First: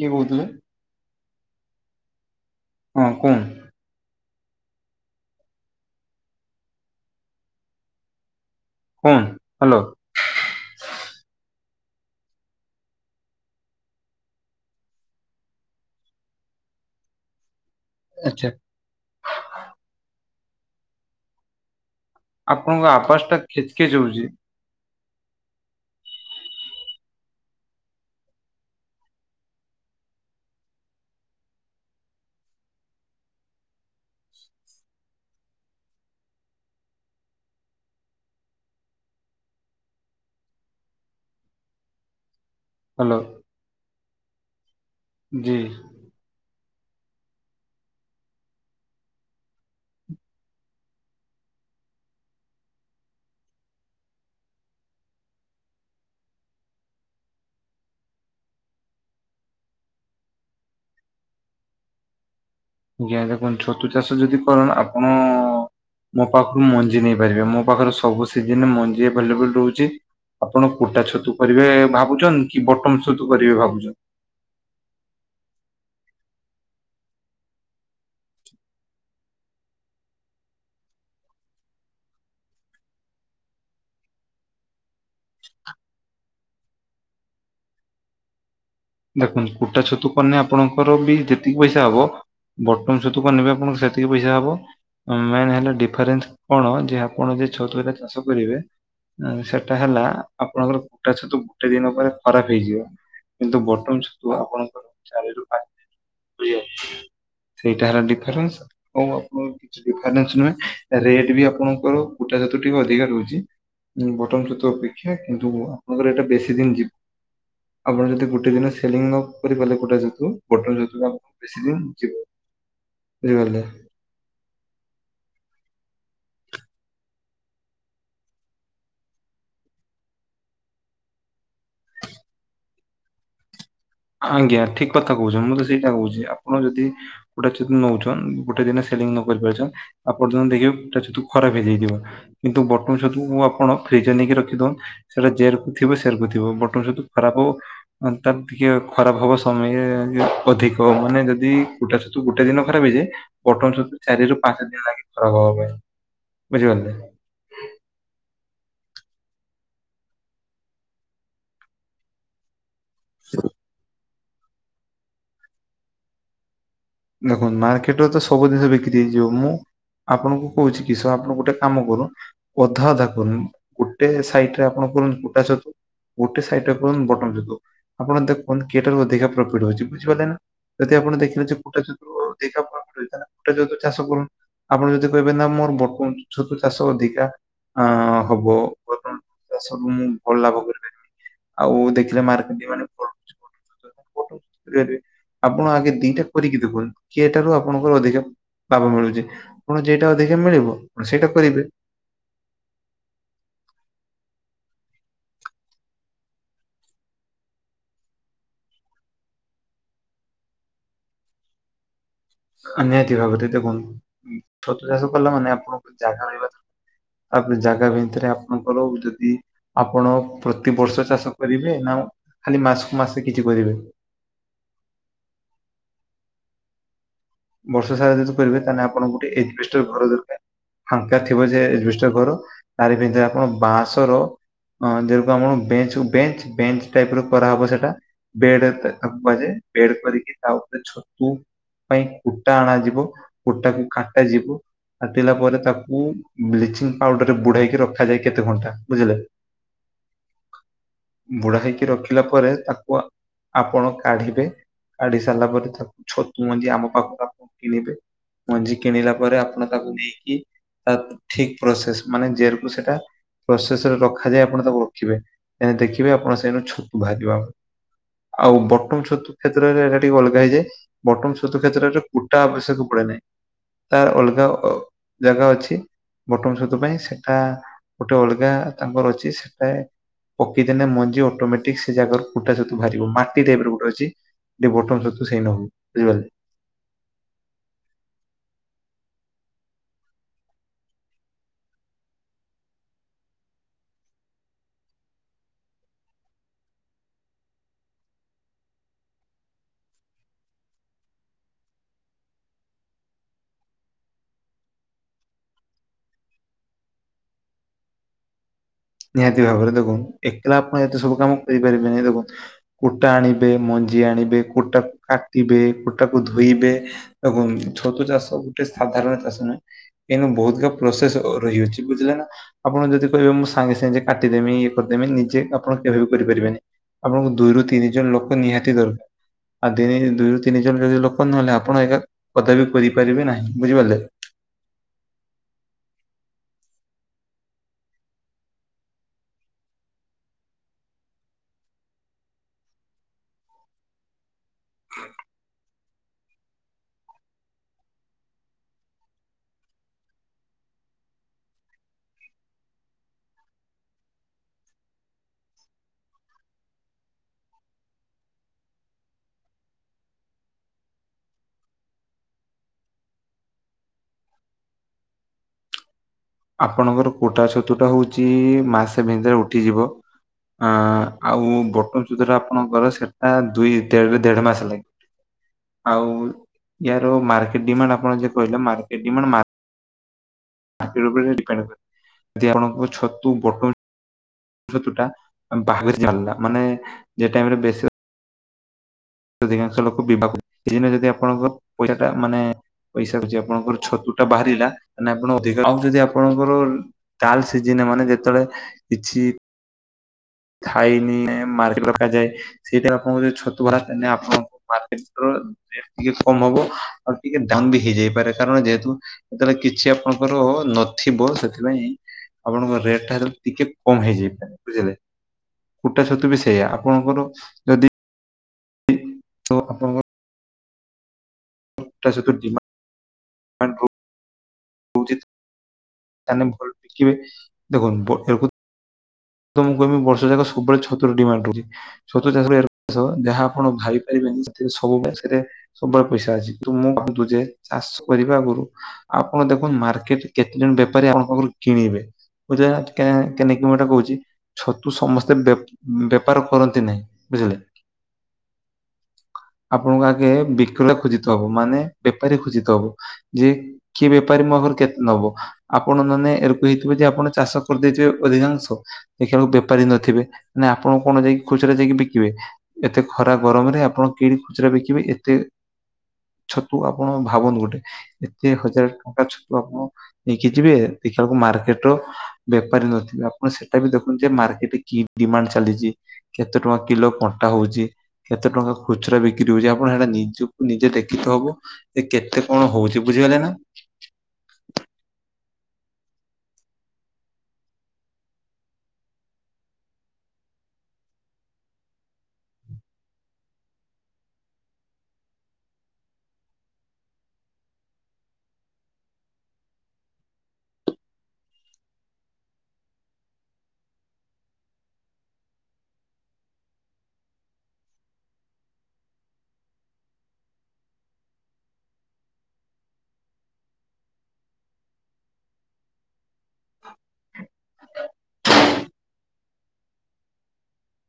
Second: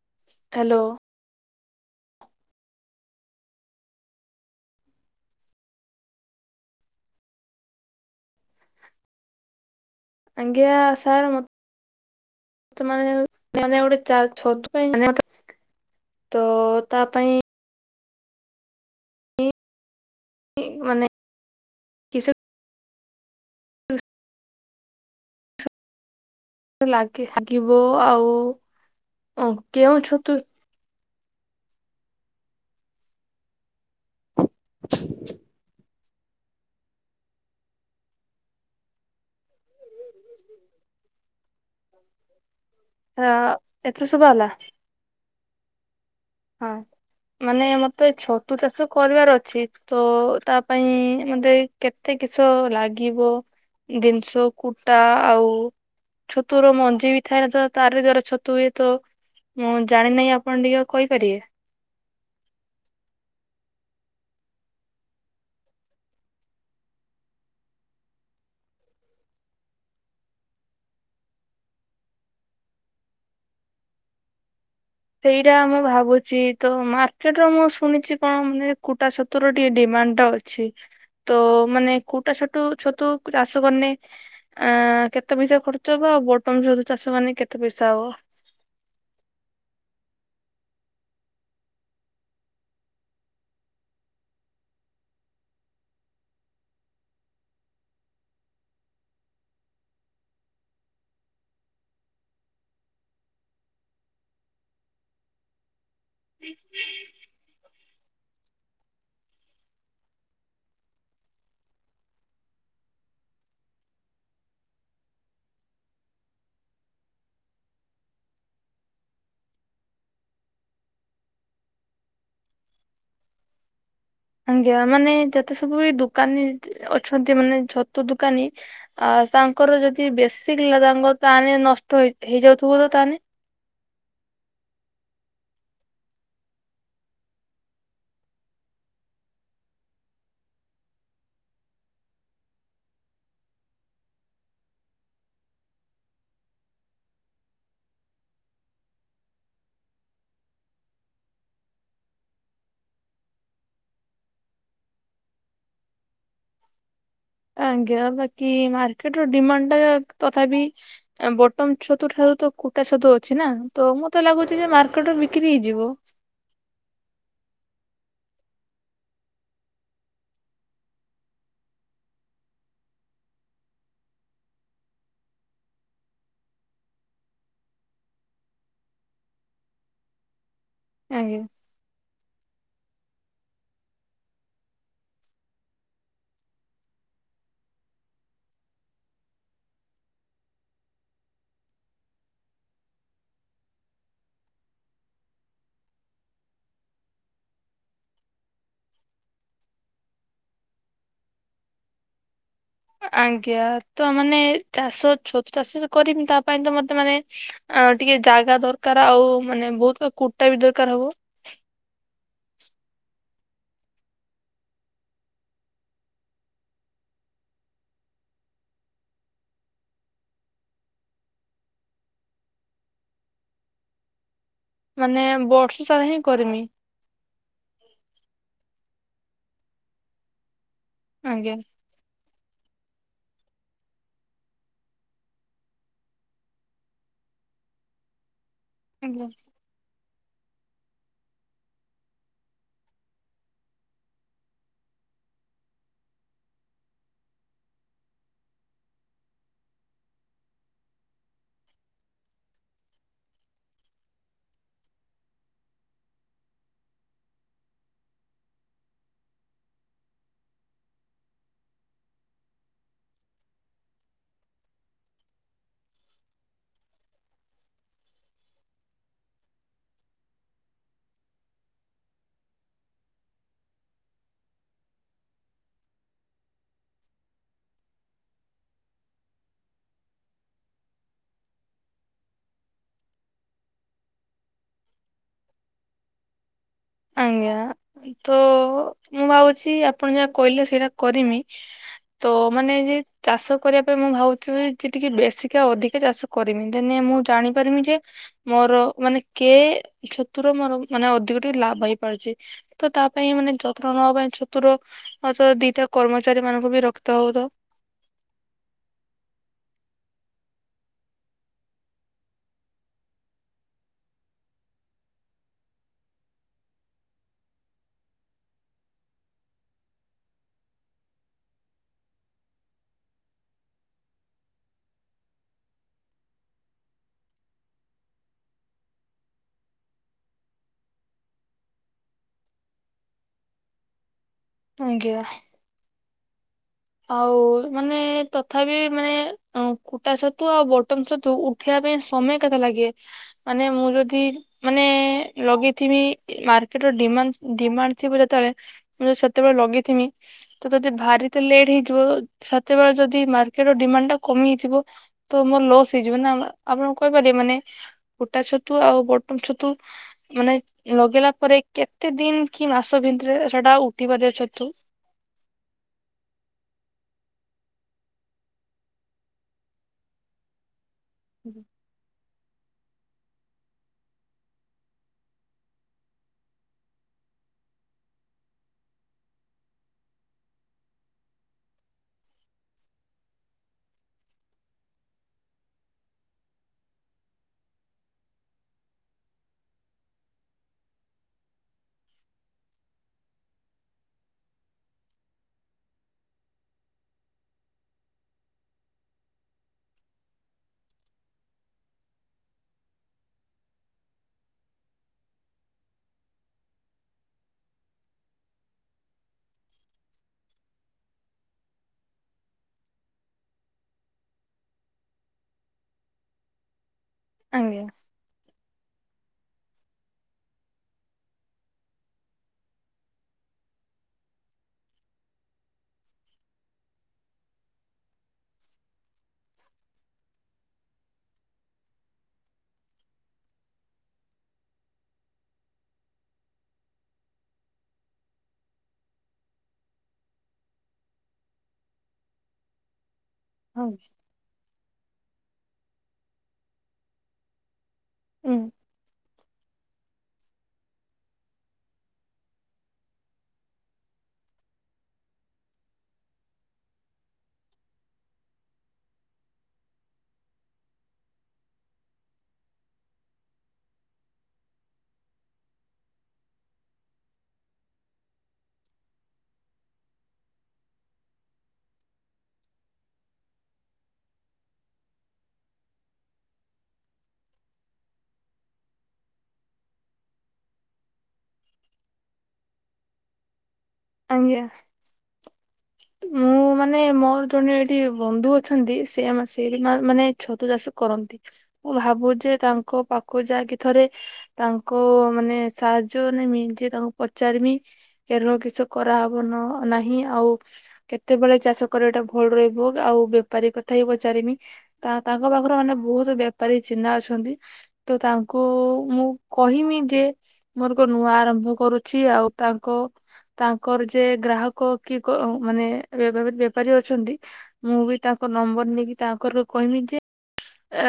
କିଏ କହୁଥିଲେ? ହ୍ୟାଲୋ। ହଁ କୁଁ। କୁଣ ହ୍ୟାଲୋ। ଆଙ୍ଗା ସାର୍ ମ ତ ମୋନେ ଗୋଟେ [unintelligible] ତ ତା ପାଇଁ ଆଛା। ମାନେ କିସ ଆପଣଙ୍କ ଆପସ ଟା ଖେଚ ଖେଚ ହଉଛି। ଲାଗ ଲାଗିବ ଆଉ କେଉଁ ଛତୁ [inaudible] ହ୍ୟାଲୋ। ହ ଏତ ସୁୁଭା ହେଲା? ଜି। ହଁ ମାନେ ମତେ ଛତୁ ଚାଷ କରିବାର ଅଛି ତ ତା ପାଇଁ ମତେ କେତେ କିସ ଲାଗିବ? ଜିନିଷ କୁଟା ଆଉ ଛତୁର ମଞ୍ଜି ବି ଥାଏ ନା ତ ତାର ବି ଜର ଛତୁ ହୁଏତ ମୁଁ ଜାଣିନେଇଁ ଆପଣ ଟିକେ କହିପାରିବେ? ଆଜ୍ଞା ଦେଖନ୍ତୁ ଛତୁ ଚାଷ ଯଦି କରନ୍ ଆପଣ ମୋ ପାଖରୁ ମଞ୍ଜି ନେଇପାରିବେ ମୋ ପାଖରେ ସବୁ ସିଜନରେ ମଞ୍ଜି ଆଭଲେବୁଲ ରହୁଚି। ଆପଣ କୁଟା ଛତୁ କରିବେ ଭାବୁଚନ୍ତି କି ବଟମ ଛତୁ କରିବେ ଭାବୁଚନ୍ ସେଇରା ମୁଁ ଭାବୁଚି ତ ମାର୍କେଟର ମୁଁ ଶୁଣିଚି କଣ ମାନେ କୁଟା ଛତୁର ଟିକେ ଡିମାଣ୍ଡଟା ଅ ଛି ତ ମାନେ କୁଟା ଛତୁ ଛତୁ ଚାଷ କନେ ଆଁ କେତେ ପଇସା ଖର୍ଚ୍ଚ ହବ ଆଉ ବଟମ ଛତୁ ଚାଷ ମାନେ କେତେ ପଇସା ହବ? ଦେଖନ୍ତୁ କୁଟା ଛତୁ କନେ ଆପଣଙ୍କର ବି ଯେତିକି ପଇସା ହବ ବଟମ ଛତୁ କନେ ବି ଆପଣଙ୍କ ସେତିକି ପଇସା ହବ। ମେନ୍ ହେଲା ଡିଫରେନ୍ସ କଣ ଯେ ଆପଣ ଯେ ଛତୁ ହେରା ଚାଷ କରିବେ ଆଁ ସେଟା ହେଲା ଆପଣଙ୍କର କୁଟାଛତୁ ଗୋଟେ ଦିନ ପରେ ଖରାପ ହେଇଯିବ କିନ୍ତୁ ବ ଟମ୍ ଛତୁ ଆପଣଙ୍କର ଚାରିରୁ ପାଞ୍ଚ ସେଇଟା ହେଲା ଡିଫରେନ୍ସ। ହୋଉ ଆପଣଙ୍କ କିଛି ଡିଫରେନ୍ସ ନୁହେଁ ରେଟ ବି ଆପଣଙ୍କର କୁଟାଛତୁ ଟିକେ ଅଧିକା ରହୁଚି। ଉଁ ବଟମ୍ ଛତୁ ଅପେକ୍ଷା କିନ୍ତୁ ଆପଣଙ୍କର ଏଟା ବେଶୀ ଦିନ ଯି ଆପଣ ଯଦି ଗୋଟେ ଦିନ ସି ସେଲିଂ ନ କରି ପାରଲେ କୁଟା ଛତୁ କୁଟା ଛତୁ ଆପଣ ବେଶୀ ଦନ ଯିବ ବୁଝିପାରଲେ? ଆଜ୍ଞା ମାନେ ଯେତେ ସବୁ ଏ ଦୋକାନୀ ଅଛନ୍ତି ମାନେ ଛତୁ ଦୋକାନୀ ଆ ସାଙ୍କର ଯଦି ବେଶୀ କିଲା ତାଙ୍କର ତାହାନେ ନଷ୍ଟ ହେଇ ହେଇଯାଉଥୁବ ତ ତାହାନେ? ଆଜ୍ଞା ଠିକ କଥା କୋହୁଚ ମୁଁ ତ ସେଇଟା କୋହୁଚି ଆପଣ ଯଦି ଗୋଟେ ଚି ନୋଉଚନ୍ ଗୋଟେ ଦିନ ସେଲିଂ ନ କରି ପାରୁଛନ୍ ଆଉ ପର୍ଯ୍ୟନ୍ତ ଦେଖିବେ କୁଟା ଛତୁ ଖରାପ ହେଇଯାଇଥିବ। କିନ୍ତୁ ବଟନ୍ ଛତୁକୁ ମୁଁ ଆପଣ ଫ୍ରିଜରେ ନେଇକି ରଖିଦୋଉଁ ସେଟା ଯେରକୁ ଥିବ ସେରକୁ ଥିବ ବଟନ ଛତୁ ଖରାପ ହବ ମାନ ତାର ଟିକେ ଖରାପ ହବ ସମୟେ ଅଧିକ ମାନେ ଯଦି କୁଟା ଛତୁ ଗୋଟେ ଦିନ ଖରାପ ହେଇଯାଏ ବଟନ ଛତୁ ଚାରିରୁ ପାଞ୍ଚ ଦିନ ଲାଗେ ଖରାପ ହବା ପାଇଁ ବୁଝିପାରଲ। ଆଜ୍ଞା ବାକି ମାର୍କେଟର ଡିମାଣ୍ଡଟା ତଥାପି ଏ ବଟମ ଛତୁଠାରୁ ତ କୁ କୁଟା ଛତୁ ଅଛି ନା ତ ମତେ ଲାଗୁଚି ଯେ ମାର୍କେଟରେ ବିକ୍ରି ହେଇଯିବ। ଦେଖନ୍ତୁ ମାର୍କେଟରେ ତ ସବୁ ଜିନିଷ ବିକ୍ରି ହେଇଯିବ ମୁଁ ଆପଣଙ୍କୁ କୋହୁଚି କିଶ ଆପଣ ଗୋଟେ କାମ କର ଅଧା ଅଧା କରୁନ୍ ଗୋଟେ ସାଇଟରେ ଆପଣ କରନ୍ତୁ କୁଟା ଛତୁ ଗୋଟେ ସାଇଟରେ ଆପଣ ବଟମ ଛତୁ ଆପଣ ଦେଖନ୍ତ କିଏଟାରୁ ଅଧିକା ପ୍ରଫିଟ୍ ହୋଉଚି ବୁଝିପାରିଲେ ନା। ଯଦି ଆପଣ ଆଜ୍ଞା। ଦେଖିଲେ ଯେ କୁଟା ଚତୁ ଅଧିକା ପ୍ରଫିଟ ହୋଉଚି ତାହେଲେ ଆପଣ କୁଟା ଛତୁ ଚାଷ କରନ୍ ଆପଣ ଯଦି କହିବେ ନା ମୋର ବଟମ ଛତୁ ଚାଷ ଅଧିକା ଅଁ ହବ ବର୍ତ୍ତମାନ ଚାଷକୁ ମୁଁ ଭଲ ଲାଭ କରିପାରିବି। ଆଉ ଦେଖିଲେ [unintelligible] [inaudible] ଆପଣ ଆଗେ ଦିଇଟା କରିକି ଦେଖନ୍ତୁ କିଏଟାରୁ ଆପଣଙ୍କର ଅଧିକା ଲାଭ ମିଳୁଚି ଆପଣ ଯେଇଟା ଅଧିକା ମିଳିବ ଆପଣ ସେଇଟା କରିବେ। ଆଜ୍ଞା ତ ମାନେ ଚାଷ ଛତୁ ଚାଷ ତ କରିମି ତା ପାଇଁ ତ ମତେ ମାନେ ଆ ଟିକେ ଜାଗା ଦରକାର ଆଉ ମାନେ ବୋହୁତ ପା କୁଟା ବି ଦରକାର ହବ। ନିହାତି ଭାବରେ ଦେଖନ୍ତୁ ଉଁ ଛତୁ ଚାଷ କଲାମାନେ ଆପଣଙ୍କୁ ଜାଗା ରହିବା ଦ ତାପରେ ଜାଗା ଭିତରେ ଆପଣଙ୍କର ଯଦି ଆପଣ ପ୍ରତିବର୍ଷ ଚାଷ କରିବେ ନା ଖାଲି ମାସକୁ ମାସ କିଛି କରିବେ? ମାନେ ବର୍ଷ ସାରା ହିଁ କରିମି। ବର୍ଷ ସାରା ଯଦି କରିବେ ତାହାନେ ଆପଣ ଗୋଟେ ଏଜବେଷ୍ଟର ଘର ଦରକାର। ଫାଙ୍କା ଥିବ ଆଜ୍ଞା ଯେ ଏଜବେଷ୍ଟର ଘର ତାରି ଭିତରେ ଆପଣ ବାଁସର ଅଁ ଯେଡୁକୁ ଆମର ବେଞ୍ଚକୁ ବେଞ୍ଚ ବେଞ୍ଚ ଟାଇପର କରାହବ ସେଟା ବେଡ ଏତେ ତାକୁ ଆଜ୍ଞା। କୁହାଯାଏ, ବେଡ କରିକି ତା ଉପରେ ଛତୁ ପାଇଁ କୁଟା ଆଣାଯିବ କୁଟାକୁ କାଟାଯିବ। କାଟିଲା ପରେ ତାକୁ ବ୍ଲିଚିଂ ପାଉଡର ରେ ବୁଢେଇକି ରଖାଯାଏ କେତେ ଘଣ୍ଟା ବୁଝିଲେ। ବୁଢା ହେଇକି ରଖିଲା ପରେ ତାକୁ ଆପଣ କାଢିବେ, କାଢି ସାରିଲା ପରେ ତାକୁ ଛତୁ ମଞ୍ଜି ଆମ ପାଖରୁ ଆପଣ କିଣିବେ। ମଞ୍ଜି କିଣିଲା ପରେ ଆପଣ ତାକୁ ନେଇକି ତା ଠିକ ପ୍ରସେସ ମାନେ ଯେରକୁ ସେଟ ପ୍ରୋସେସ ରେ ରଖାଯାଏ ଆପଣ ତାକୁ ରଖିବେ, ଦେଖିବେ ଆପଣ ସେଇଠୁ ଛତୁ ବାହାରିବ ଆ ଆଉ ବଟମ ଛତୁ କ୍ଷେତ୍ରରେ ଏଟା ଟିକେ ଅଲଗା ହେଇଯାଏ। ବଟମ ଛତୁ କ୍ଷେତ୍ରରେ କୁଟା ଆବଶ୍ୟକ ପଡେ ନାହିଁ, ତାର ଅଲଗା ଅ ଜାଗା ଅଛି। ବଟନ ଛତୁ ପାଇଁ ସେଟା ଗୋଟେ ଅଲଗା ତାଙ୍କର ଅଛି ସେଟା ପକେଇଦେଲେ ମଞ୍ଜି ଅଟୋମେଟିକ୍ ସେ ଜାଗାରୁ ଫୁଟା ସତୁ ବାହାରିବ। ମାଟି ଟାଇପ ଗୋଟେ ଅଛି ଟ ବୋଟ ସତ ସେଇ ନ ହଉ, ବୁଝିପାରିଲେ। ଆଜ୍ଞା ତ ମୁଁ ଭାବୁଛି ଆପଣ ଯାହା କହିଲେ ସେଇଟା କରିମି। ତ ମାନେ ଯେ ଚାଷ କରିବା ପାଇଁ ମୁଁ ଭାବୁଛି ଯେତିକି ବେଶୀକା ଅଧିକା ଚାଷ କରମି ଦେନେ ମୁଁ ଜାଣିପାରମି ଯେ ମୋର ମାନେ କେ ଛତୁର ମୋର ମାନେ ଅଧିକ ଟିକେ ଲାଭ ହେଇପାରୁଛି। ତ ତା ପାଇଁ ମାନେ ଯତ୍ନ ନବା ପାଇଁ ଛତୁର। ହଉ ତ ଦିଟା କର୍ମଚାରୀ ମାନଙ୍କୁ ବି ରକ୍ତ ହଉ ତ। ନିହାତି ଭାବରେ ଦେଖୁ ଏକଲା ଆପଣ ଏତେ ସବୁ କାମ କରିପାରିବେନି ଦେଖୁ କୁଟା ଆଣିବେ ମଞ୍ଜି ଆଣିବେ କୁଟା କାଟିବେ କୁଟାକୁ ଧୋଇବେ। ଏବଂ ଛତୁ ଚାଷ ଗୋଟେ ସାଧାରଣ ଚାଷ ନୁହେଁ। ଏଇନୁ ବହୁତକା ପ୍ରୋସେସ ରହିଅଛି, ବୁଝିଲେ ନା ଆପଣ ଯଦି କହିବେ ମୁଁ ସାଙ୍ଗେ ସାଙ୍ଗେ କାଟିଦେମି, ଇଏ କରିଦେମି, ନିଜେ ଆପଣ କେବେ ବି କରିପାରିବେନି। ଆପଣଙ୍କୁ ଦୁଇରୁ ତିନି ଜଣ ଲୋକ ନିହାତି ଦରକାର। ଆଉ ଦି ଦୁଇରୁ ତିନି ଜଣ ଯଦି ଲୋକ ନହେଲେ ଆପଣ ଏକା କଦବ ବି କରିପାରିବେ ନାହିଁ ବୁଝିପାରିଲେ। ଆଜ୍ଞା ଆଉ ମାନେ ତଥାପି ମାନେ କୁଟା ଛତୁ ଆଉ ବଟମ ଛତୁ। ଉଠେଇିବା ପାଇଁ ସମୟ କେତେ ଲାଗେ ମାନେ ମୁଁ ଯଦି ମାନେ ଲଗେଇଥିବି ମାର୍କେଟ ର ଡି ଡିମାଣ୍ଡ ଥିବ ଯେତେବେଳେ। ମୁଁ ଯ ସେତେବେଳେ ଲଗେଇଥିମି ତ ଯଦି ଭାରି ଲେଟ୍ ହେଇଯିବ ସେତେବେଳେ ଯଦି ମାର୍କେଟ ର ଡିମାଣ୍ଡ ଟା କମି ହେଇଯିବ ତ ମୋର ଲୋସ ହେଇଯିବ ନା, ଆପଣଙ୍କୁ କହିପାରିବେ ମାନେ ଫୁଟା ଛତୁ ଆଉ ବଟମ ଛତୁ ମାନେ ଲଗେଇଲା ପରେ କେତେ ଦିନ କି ମାସ ଭିତରେ ସେଟା ଉଠି ପାରିବ ଛତୁ। ଆପଣଙ୍କର କୁଟା ଛତୁ ଟା ହଉଛି ମାସେ ଭିତରେ ଉଠିଯିବ। ଅ ଆଉ ବଟନ ଛତୁ ଟା ଆପଣଙ୍କର, ସେଟା ଦୁଇ ଦେଢରେ ଦେଢ ମାସ ଲାଗେ। ଆଉ ୟାର ମାର୍କେଟ ଡିମାଣ୍ଡ ଆପଣ ଯ କହିଲେ ମାର୍କେଟ ଡିମାଣ୍ଡ ମାର ଡି ଯଦି ଆପଣଙ୍କ ଛତୁ ବଟନ ବା ଚାଲିଲା ମାନେ ଯେ ଟାଇ ରେ ବେଶୀ ଅଧିକାଂଶ ଲୋକ ବିବାହ କର ସେଦିନ ଯଦି ଆପଣଙ୍କ ପଇସା ଟା ମାନେ। ପଇସା ଅଛି ଆପଣଙ୍କର ଛତୁ ଟା ବାହାରିଲା ତାହେଲେ ଆପଣ ଅଧିକା, ଆଉ ଯଦି ଆପଣଙ୍କର ତାଲ ସିଜିିନ ମାନେ ଯେତେବେଳେ କିଛି [unintelligible] ସେଇଟା ଆପଣଙ୍କ ଯ ଛତୁ ବାହାରେ ମାନେ ଆପଣଙ୍କୁ ମକେଟ ର ଟିକେ କମ ହବ ଆଉ ଟିକେ ଦାମ ବି ହେଇଯାଇପାରେ କାରଣ ଯେହେତୁ। ଯେତେବେଳେ କିଛି ଆପଣଙ୍କର ନଥିବ, ସେଥିପାଇଁ ଆପଣଙ୍କ ରେଟ୍ ଟା ଟିକେ କମ ହେଇଯାଏ ବୁଝିଲେ? କୁଟା ଛତୁ ବି ସେଇଆ ଆପଣଙ୍କର ଆଜ୍ଞା ଯଦି ତ ଆପଣଙ୍କ [unintelligible] ତାନେ ଭଲ ଟିକେ ଦେଖନ୍ତୁ [unintelligible] ତମଁ କହିବି ବର୍ଷ ଯା ସବବେଳେ ଛତା ଡିମାଣ୍ଡ କରୁଛି। ଛତୁ ଚାଷ ଯାହା ଆପଣ [unintelligible] ସେଥି ସବୁବେରେ ସବୁବେଳେ ପଇସା ଅଛି ତ ମୁଁ ଭାବୁ ଯେ ଚାଷ କରିବା ଆଗରୁ ଆପଣ ଦେଖନ୍ତୁ ମାର୍କେଟରେ କେତେ ଜଣ ବେପାରୀ ଆପଣଙ୍କ ପାଖରୁ କିଣିବେ। ବୁଝେ କେନେକ ମୁଁଟା କହୁଛି। ଛତୁ ସମସ୍ତେ ବେପାର କରନ୍ତି ନାହିଁ ବୁଝିଲେ। ହୁଁ। ଆପଣଙ୍କ ଆଗେ ବିକିଲ ଖୋଜିତ ହବ ମାନେ ବେପାରୀ ଖୋଜିତ ହବ ଯେ। କିଏ ବେପାରୀ ମଘର କେତେ ନବ? ଆପଣ ମାନେ ଏ ରକୁ ହେଇଥିବେ ଯେ ଆପଣ ଚାଷ କରିଦେଇଥିବେ ଅଧିକାଂଶ। ଦେଖିବାକୁ ବେପାରି ନଥିବେ ନା ଆପଣ କଣ ଯାଇକି ଖୁଚୁରରେ ଯାଇକି ବିକିବେ। ଏତେ ଖରା ଗରମରେ ଆପଣ କିଣ ଖୁଚୁରା ବିକିବେ ଏତେ ଛତୁ ଆପଣ ଭାବନ୍ତୁ ଗୋଟେ। ଏତେ ହଜାର ଟଙ୍କା ଛତୁ ଆପଣ ନେଇକି ଯିବେ ଦେଖିବାକୁ ମାର୍କେଟର ବେପାରୀ ନଥିବେ ଆପଣ ସେଟା ବି ଦେଖନ୍ତୁ ଯେ ମାର୍କେଟରେ କି ଡିମାଣ୍ଡ ଚାଲିଛି। କେତେ ଟଙ୍କା କିଲୋ କଣ୍ଟା ହଉଛି। କେତେ ଟଙ୍କା ଖୁଚୁରା ବିକ୍ରି ହଉଛି ଆପଣ ସେଟା ନିଜକୁ ନିଜେ ଦେଖିତ ହବ। ସେ କେତେ କଣ ହଉଛି ବୁଝିଗଲେ ନା। ଆଜ୍ଞା। ହୁଁ। ମାନେ ମୋର ଜଣେ ଏଠି ବନ୍ଧୁ ଅଛନ୍ତି ସେ ସେଇଠି ମାନେ ଛତୁ ଚାଷ କରନ୍ତି। ମୁଁ ଭାବୁ ଯେ ତାଙ୍କ ପାଖକୁ ଯାଇକି ଥରେ ତାଙ୍କ ମାନେ ସାହାଯ୍ୟ ନେମି ଯ ତାଙ୍କୁ ପଚାରିମି। ଏର କିଛି କରାହେବନ ନାହିଁ ଆଉ କେତେବେଳେ ଚାଷ କରିବା ଟା ଭଲ ରହିବ ଆଉ ବେପାରୀ କଥା ହିଁ ପଚାରିମି। ତା ତାଙ୍କ ପାଖରେ ମାନେ ବହୁତ ବେପାରୀ ଚିହ୍ନା ଅଛନ୍ତି। ତ ତାଙ୍କୁ ମୁଁ କହିମି ଯେ ମୋର ଗୋ ନୂଆ ଆରମ୍ଭ କରୁଛି ଆଉ ତାଙ୍କ ତାଙ୍କର ଯେ ଗ୍ରାହକ କି ମାନେ ବେପାରୀ ଅଛନ୍ତି। ମୁଁ ବି ତାଙ୍କ ନମ୍ବର ନେଇକି ତାଙ୍କର କହିବି ଯେ ଅ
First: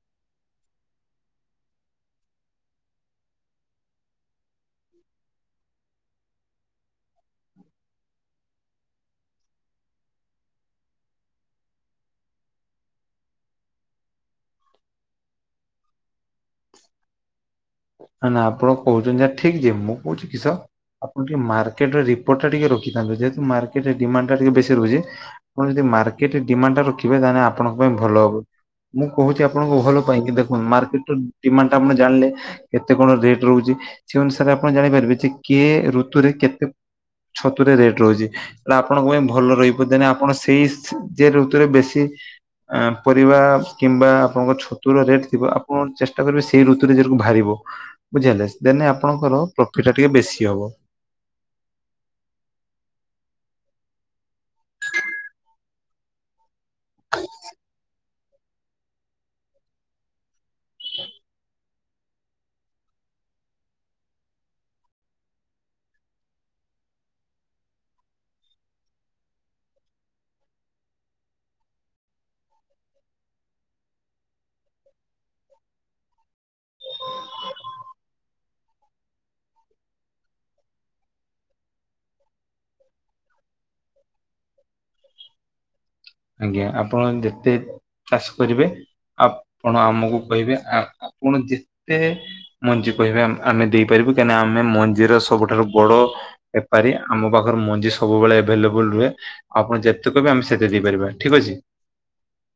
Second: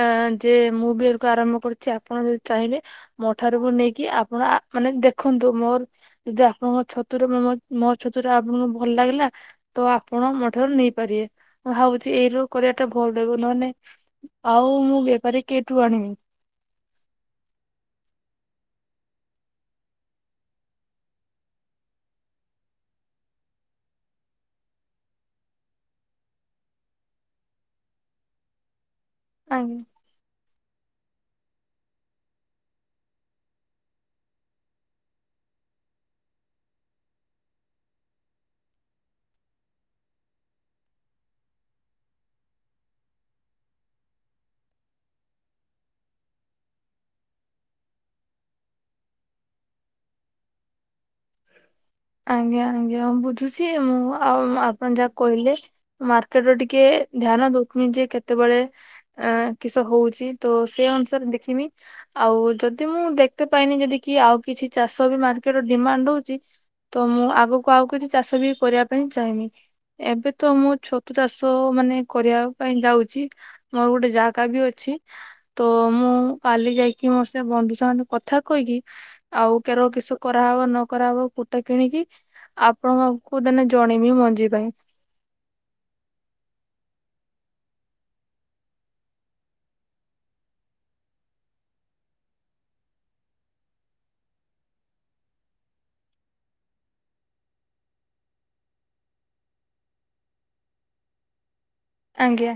ଯେ ମୁଁ ବି ଏକୁ ଆରମ୍ଭ କରୁଛି ଆପଣ ଯଦି ଚାହିଁବେ। ମଠାରୁକୁ ନେଇକି ଆପଣ ମାନେ ଦେଖନ୍ତୁ ମୋର ଯଦି ଆପଣଙ୍କ ଛତୁର ମୋ ଛତୁର ଆପଣଙ୍କୁ ଭଲ ଲାଗିଲା। ତ ଆପଣ ମୋ ଠାରୁ ନେଇ ପାରିବେ ମୁ ଭାବୁଛି ଏଇ ର କରିବାଟା ଭଲ ରହିବ ନହେ ନାଇଁ ଆଉ ମୁଁ ବେପାରୀ କେଠୁ ଆଣିବି? ନ ନା ଆପଣ କହୁଛନ୍ତି ଠିକ ଯେ ମୁଁ କହୁଛି କିସ? ଆପଣ ଟିକେ ମାର୍କେଟ ରିପୋର୍ଟ ଟା ଟିକେ ରଖିଥାନ୍ତୁ ଯେତୁ ମାର୍କେଟ ଡିଣ୍ଡ ଟା ଟିକେ ବେଶୀ ରହୁଛି। ଆପଣ ଯଦି ମାର୍କେଟ ଡିମାଣ୍ଡ ଟା ରଖିବେ ତାହେଲେ ଆପଣଙ୍କ ପାଇଁ ଭଲ ହବ। ମୁଁ କହୁଛି ଆପଣଙ୍କୁ ଆଜ୍ଞା। ଭଲ ପାଇଁକି ଦେଖନ୍ତ ମାର୍କେଟ ର ଡିମାଣ୍ଡ ଟା ଆପଣ ଜାଣିଲେ। କେତେ କଣ ରେଟ ରହୁଛି ସେ ଅନୁସାରେ ଆପଣ ଜାଣିପାରିବେ ଯେ କି ଋତୁରେ କେତେ ଛତୁ ରେ ରେଟ ରହୁଛି। ହେଲେ ଆପଣଙ୍କ ପାଇଁ ଭଲ ରହିପାରୁ ନା ଆପଣ ସେଇ ଯେ ଋତୁରେ ବେଶୀ। ପରିବା କିମ୍ବା ଆପଣଙ୍କ ଛତୁର ରେଟ୍ ଥିବ ଆପଣ ଚେଷ୍ଟା କରିବେ ସେଇ ଋତୁରେ ଯକୁ ବାହାରିବ। ବୁଝିହେଲେ ଦେନ ଆପଣଙ୍କର ପ୍ରଫିଟ ଟା ଟିକେ ବେଶୀ ହବ। ଆଜ୍ଞା ଆଜ୍ଞା ବୁଝୁଛି ମୁଁ ଆଉ ଆପଣ ଯାହା କହିଲେ। ମାର୍କେଟ ର ଟିକେ ଧ୍ୟାନ ଦଉଥମି ଯେ କେତେବେଳେ ଅ କିସ ହଉଛି ତ ସେ ଅନୁସାରେ ଦେଖିବି। ଆଉ ଯଦି ମୁଁ ଦେଖତେ ପାଇନି ଯଦି କି ଆଉ କିଛି ଚାଷ ବି ମାର୍କେଟ ର ଡିମାଣ୍ଡ ହଉଛି ତ ମୁଁ ଆଗକୁ ଆଉ କିଛି ଚାଷ ବି କରିବା ପାଇଁ ଚାହିଁବି। ଏବେ ତ ମୁଁ ଛତୁ ଚାଷ ମାନେ କରିବା ପାଇଁ ଯାଉଛି। ମୋର ଗୋଟେ ଜାଗା ବି ଅଛି। ତ ମୁଁ କାଲି ଯାଇକି ମୋ ସେ ବନ୍ଧୁ ସାଙ୍ଗ କଥା କହିକି ଆଉ କେର କିସ କରାହବ ନ କରାହବ ତ କିଣିକି ଆପଣଙ୍କୁ ଦେନେ ଜଣେଇମି ମଞ୍ଜି ପାଇଁ। ଆଜ୍ଞା ଆପଣ ଯେତେ ଚାଷ କରିବେ ଆପଣ ଆମକୁ କହିବେ ଆପଣ ଯେତେ ମଞ୍ଜି କହିବା ଆମେ ଦେଇପାରିବୁ କାହିଁକିନା ଆମେ ମଞ୍ଜିର ସବୁଠାରୁ ବଡ଼ ଏପାରି ଆମ ପାଖରେ ମଞ୍ଜି ସବୁବେଳେ ଏଭେଲେବୁଲ ରୁହେ ଆପଣ ଯେତେ କହିବେ ଆମେ ସେତେ ଦେଇପାରିବା। ଠିକ୍ ଅଛି। ଆଂଞ ଆ।